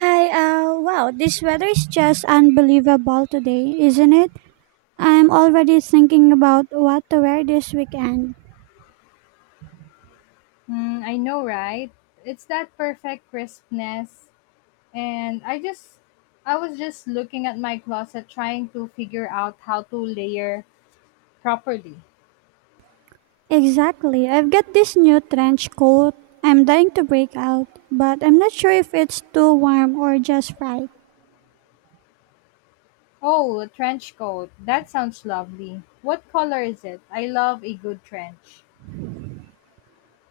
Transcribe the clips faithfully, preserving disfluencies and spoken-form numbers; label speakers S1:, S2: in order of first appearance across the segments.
S1: Hi, uh, wow, this weather is just unbelievable today, isn't it? I'm already thinking about what to wear this weekend.
S2: Mm, I know, right? It's that perfect crispness. And I just, I was just looking at my closet trying to figure out how to layer properly.
S1: Exactly, I've got this new trench coat. I'm dying to break out, but I'm not sure if it's too warm or just right.
S2: Oh, a trench coat. That sounds lovely. What color is it? I love a good trench.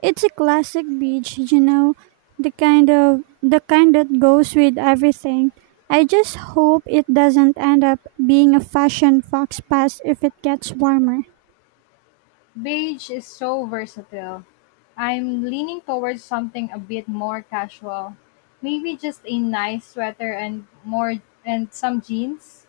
S1: It's a classic beach, you know, the kind of the kind that goes with everything. I just hope it doesn't end up being a fashion fox pass if it gets warmer.
S2: Beige is so versatile. I'm leaning towards something a bit more casual. Maybe just a nice sweater and more and some jeans.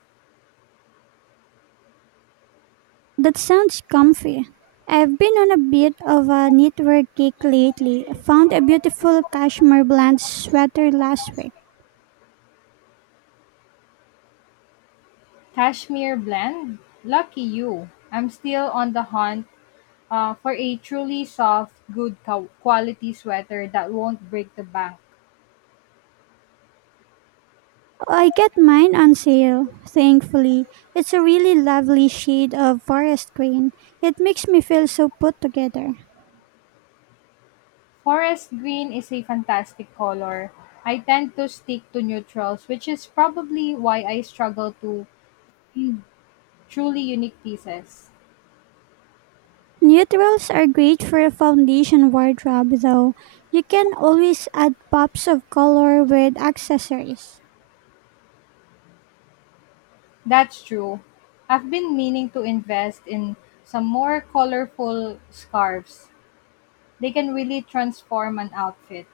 S1: That sounds comfy. I've been on a bit of a knitwear kick lately. Found a beautiful cashmere blend sweater last week.
S2: Kashmir Blend? Lucky you! I'm still on the hunt uh, for a truly soft, good co- quality sweater that won't break the bank.
S1: I get mine on sale, thankfully. It's a really lovely shade of forest green. It makes me feel so put together.
S2: Forest green is a fantastic color. I tend to stick to neutrals, which is probably why I struggle to truly unique pieces.
S1: Neutrals are great for a foundation wardrobe, though. You can always add pops of color with accessories.
S2: That's true. I've been meaning to invest in some more colorful scarves. They can really transform an outfit.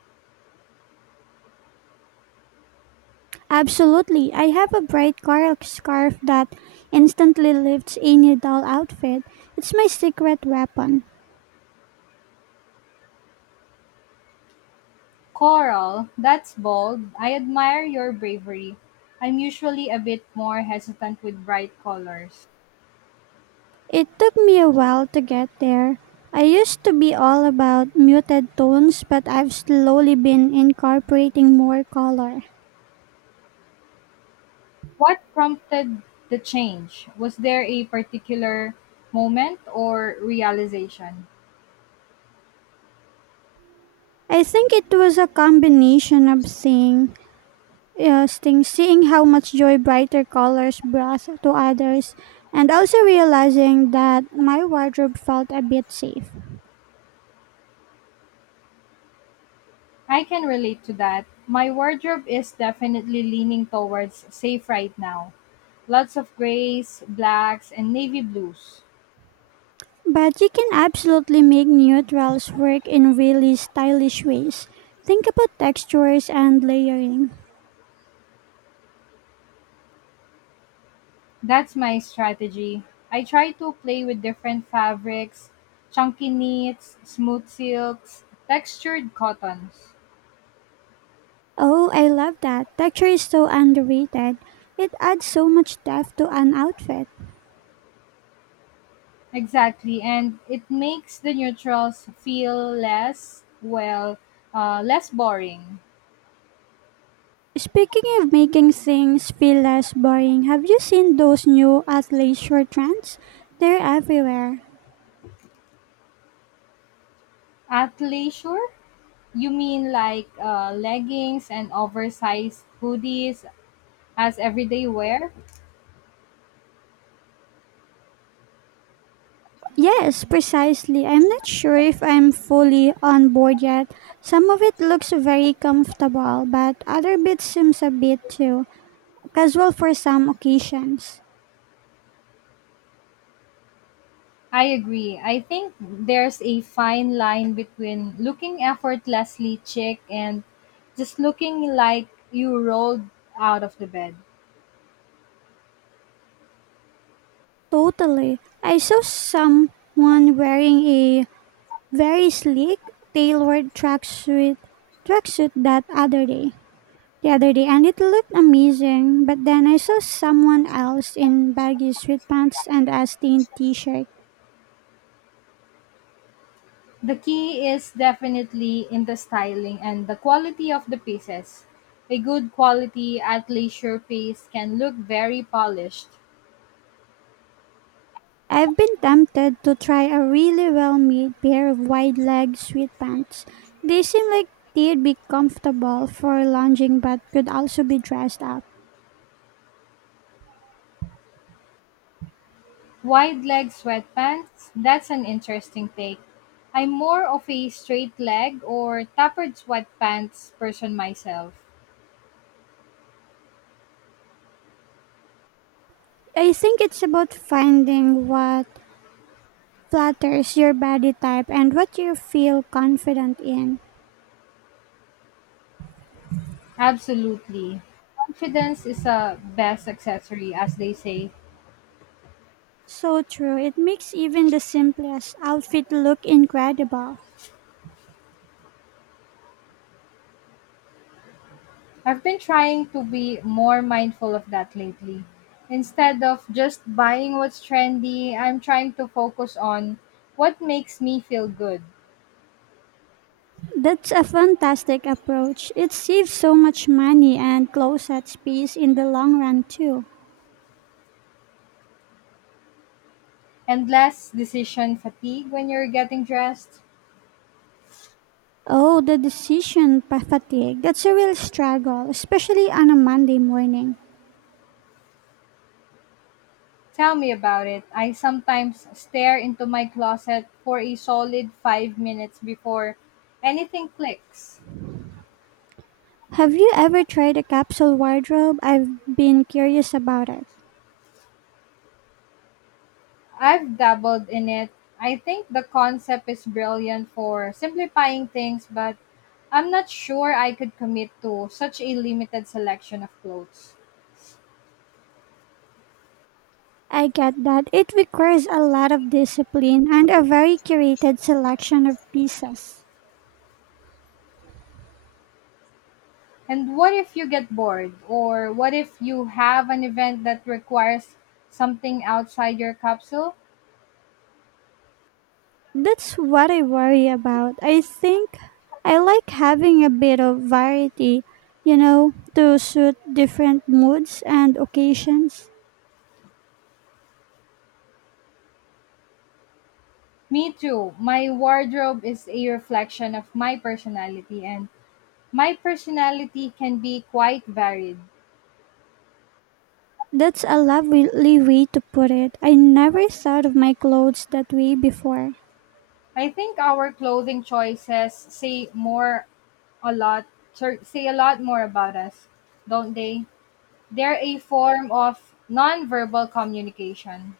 S1: Absolutely. I have a bright coral scarf that instantly lifts any dull outfit. It's my secret weapon.
S2: Coral, that's bold. I admire your bravery. I'm usually a bit more hesitant with bright colors.
S1: It took me a while to get there. I used to be all about muted tones, but I've slowly been incorporating more color.
S2: What prompted the change? Was there a particular moment or realization?
S1: I think it was a combination of seeing, uh, seeing seeing how much joy brighter colors brought to others, and also realizing that my wardrobe felt a bit safe.
S2: I can relate to that. My wardrobe is definitely leaning towards safe right now. Lots of grays, blacks, and navy blues.
S1: But you can absolutely make neutrals work in really stylish ways. Think about textures and layering.
S2: That's my strategy. I try to play with different fabrics, chunky knits, smooth silks, textured cottons.
S1: Oh, I love that. Texture is so underrated. It adds so much depth to an outfit.
S2: Exactly, and it makes the neutrals feel less, well, uh, less boring.
S1: Speaking of making things feel less boring, have you seen those new athleisure trends? They're everywhere.
S2: Athleisure? You mean like uh, leggings and oversized hoodies as everyday wear?
S1: Yes, precisely. I'm not sure if I'm fully on board yet. Some of it looks very comfortable, but other bits seems a bit too casual for some occasions.
S2: I agree. I think there's a fine line between looking effortlessly chic and just looking like you rolled out of the bed.
S1: Totally. I saw someone wearing a very sleek tailored tracksuit tracksuit that other day. The other day, and it looked amazing, but then I saw someone else in baggy sweatpants and a stained t-shirt.
S2: The key is definitely in the styling and the quality of the pieces. A good quality athleisure piece can look very polished.
S1: I've been tempted to try a really well-made pair of wide-leg sweatpants. They seem like they'd be comfortable for lounging but could also be dressed up.
S2: Wide leg sweatpants, that's an interesting take. I'm more of a straight leg or tapered sweatpants person myself.
S1: I think it's about finding what flatters your body type and what you feel confident in.
S2: Absolutely. Confidence is a best accessory, as they say.
S1: So true. It makes even the simplest outfit look incredible.
S2: I've been trying to be more mindful of that lately. Instead of just buying what's trendy, I'm trying to focus on what makes me feel good
S1: That's a fantastic approach. It saves so much money and closet space in the long run, too.
S2: and less decision fatigue when you're getting dressed.
S1: Oh, the decision pa- fatigue. That's a real struggle, especially on a Monday morning.
S2: Tell me about it. I sometimes stare into my closet for a solid five minutes before anything clicks.
S1: Have you ever tried a capsule wardrobe? I've been curious about it.
S2: I've dabbled in it. I think the concept is brilliant for simplifying things, but I'm not sure I could commit to such a limited selection of clothes.
S1: I get that it requires a lot of discipline and a very curated selection of pieces.
S2: And what if you get bored? Or what if you have an event that requires something outside your capsule?
S1: That's what I worry about. I think I like having a bit of variety, you know, to suit different moods and occasions.
S2: Me too. My wardrobe is a reflection of my personality, and my personality can be quite varied.
S1: That's a lovely way to put it. I never thought of my clothes that way before.
S2: I think our clothing choices say more a lot sir, say a lot more about us, don't they? They're a form of nonverbal communication.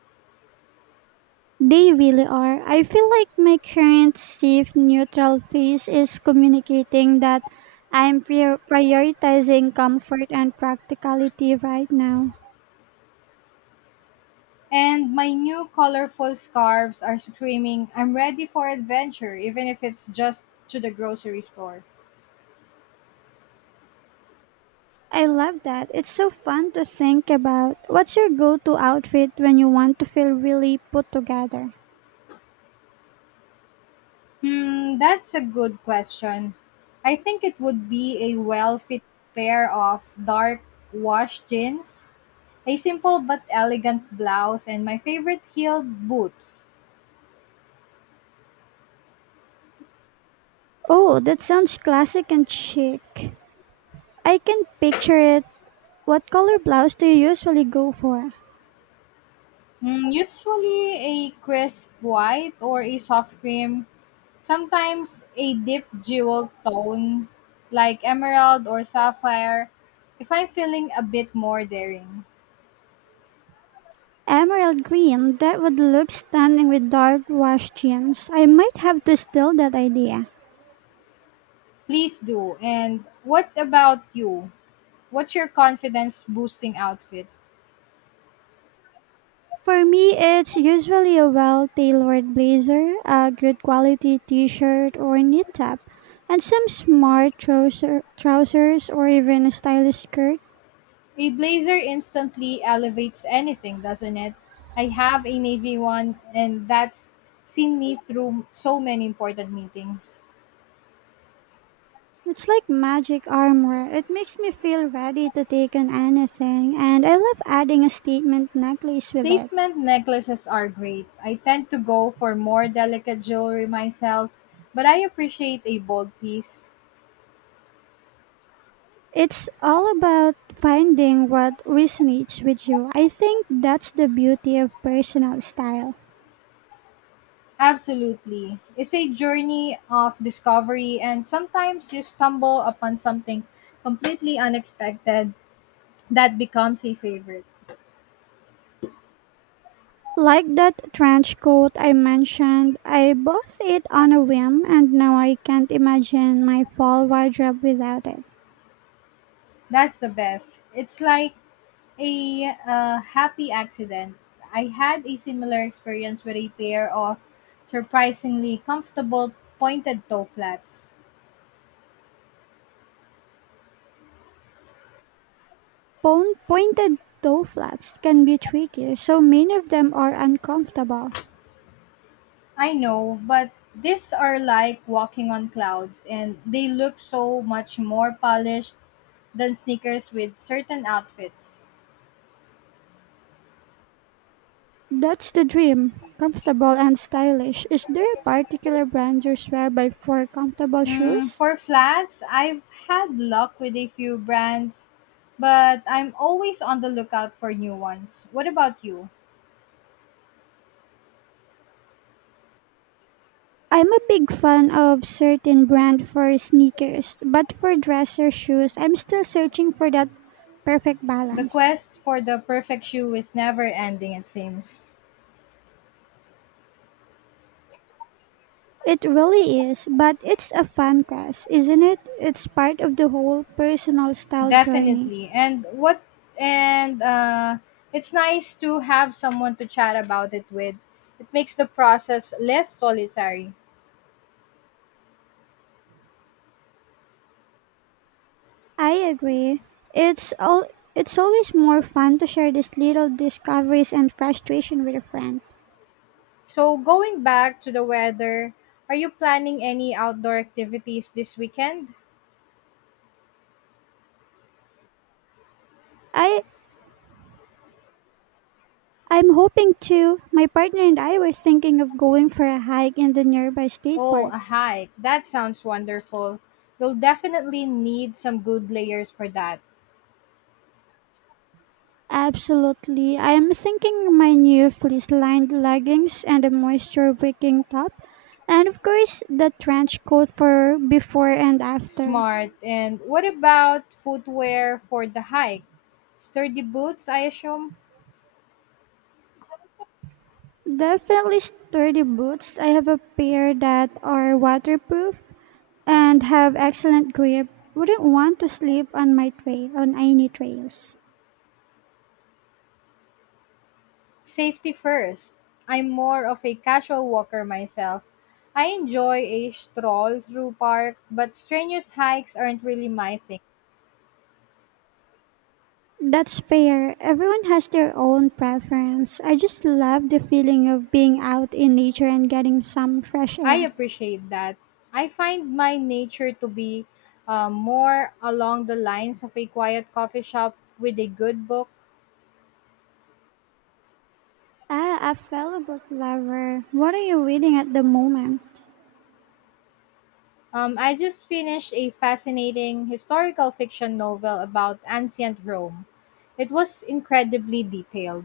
S1: They really are. I feel like my current safe neutral phase is communicating that I'm prior- prioritizing comfort and practicality right now.
S2: And my new colorful scarves are screaming, I'm ready for adventure, even if it's just to the grocery store.
S1: I love that. It's so fun to think about. What's your go to outfit when you want to feel really put together?
S2: Hmm, that's a good question. I think it would be a well fit pair of dark wash jeans, a simple but elegant blouse, and my favorite heeled boots.
S1: Oh, that sounds classic and chic. I can picture it. What color blouse do you usually go for?
S2: Hmm, usually a crisp white or a soft cream, sometimes a deep jewel tone like emerald or sapphire if I'm feeling a bit more daring.
S1: Emerald green, that would look stunning with dark washed jeans. I might have to steal that idea.
S2: Please do. And what about you? What's your confidence boosting outfit?
S1: For me, it's usually a well tailored blazer, a good quality t shirt or knit top, and some smart trouser, trousers or even a stylish skirt.
S2: A blazer instantly elevates anything, doesn't it? I have a navy one, and that's seen me through so many important meetings.
S1: It's like magic armor. It makes me feel ready to take on anything, and I love adding a statement necklace with it.
S2: Statement necklaces are great. I tend to go for more delicate jewelry myself, but I appreciate a bold piece.
S1: It's all about finding what resonates with you. I think that's the beauty of personal style.
S2: Absolutely. It's a journey of discovery, and sometimes you stumble upon something completely unexpected that becomes a favorite.
S1: Like that trench coat I mentioned, I bought it on a whim and now I can't imagine my fall wardrobe without it.
S2: That's the best. It's like a uh, happy accident. I had a similar experience with a pair of surprisingly comfortable pointed toe flats.
S1: Pon- pointed toe flats can be tricky, so many of them are uncomfortable.
S2: I know, but these are like walking on clouds and they look so much more polished than sneakers with certain outfits.
S1: That's the dream. Comfortable and stylish. Is there a particular brand you swear by for comfortable
S2: Hmm,
S1: shoes?
S2: for flats, I've had luck with a few brands, but I'm always on the lookout for new ones. What about you?
S1: I'm a big fan of certain brand for sneakers, but for dresser shoes, I'm still searching for that perfect
S2: The
S1: balance.
S2: quest for the perfect shoe is never ending it seems.
S1: It really is, but it's a fun quest, isn't it? It's part of the whole personal style journey.
S2: Definitely. And what and uh it's nice to have someone to chat about it with. It makes the process less solitary.
S1: I agree. It's all it's always more fun to share these little discoveries and frustration with a friend.
S2: So going back to the weather, are you planning any outdoor activities this weekend?
S1: I I'm hoping to. My partner and I were thinking of going for a hike in the nearby state
S2: Oh,
S1: park.
S2: a hike. That sounds wonderful. You'll definitely need some good layers for that.
S1: Absolutely. I am thinking my new fleece lined leggings and a moisture wicking top. And of course, the trench coat for before and after.
S2: Smart. And what about footwear for the hike? Sturdy boots, I assume?
S1: Definitely sturdy boots. I have a pair that are waterproof and have excellent grip. Wouldn't want to sleep on my trail on any trails.
S2: Safety first. I'm more of a casual walker myself. I enjoy a stroll through park, but strenuous hikes aren't really my thing.
S1: That's fair. Everyone has their own preference. I just love the feeling of being out in nature and getting some fresh
S2: I
S1: air.
S2: appreciate that. I find my nature to be uh, more along the lines of a quiet coffee shop with a good book.
S1: Ah, a fellow book lover. What are you reading at the moment?
S2: Um, I just finished a fascinating historical fiction novel about ancient Rome. It was incredibly detailed.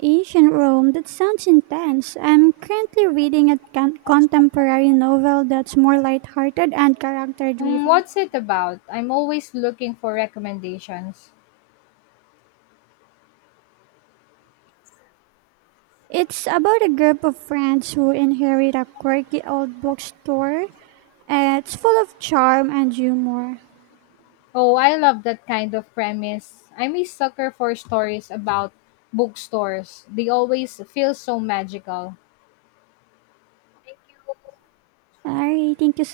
S1: Ancient Rome. That sounds intense. I'm currently reading a con- contemporary novel that's more lighthearted and character
S2: Hmm,
S1: driven.
S2: what's it about? I'm always looking for recommendations.
S1: It's about a group of friends who inherit a quirky old bookstore. Uh, It's full of charm and humor.
S2: Oh, I love that kind of premise. I'm a sucker for stories about bookstores. They always feel so magical.
S1: Alright, thank you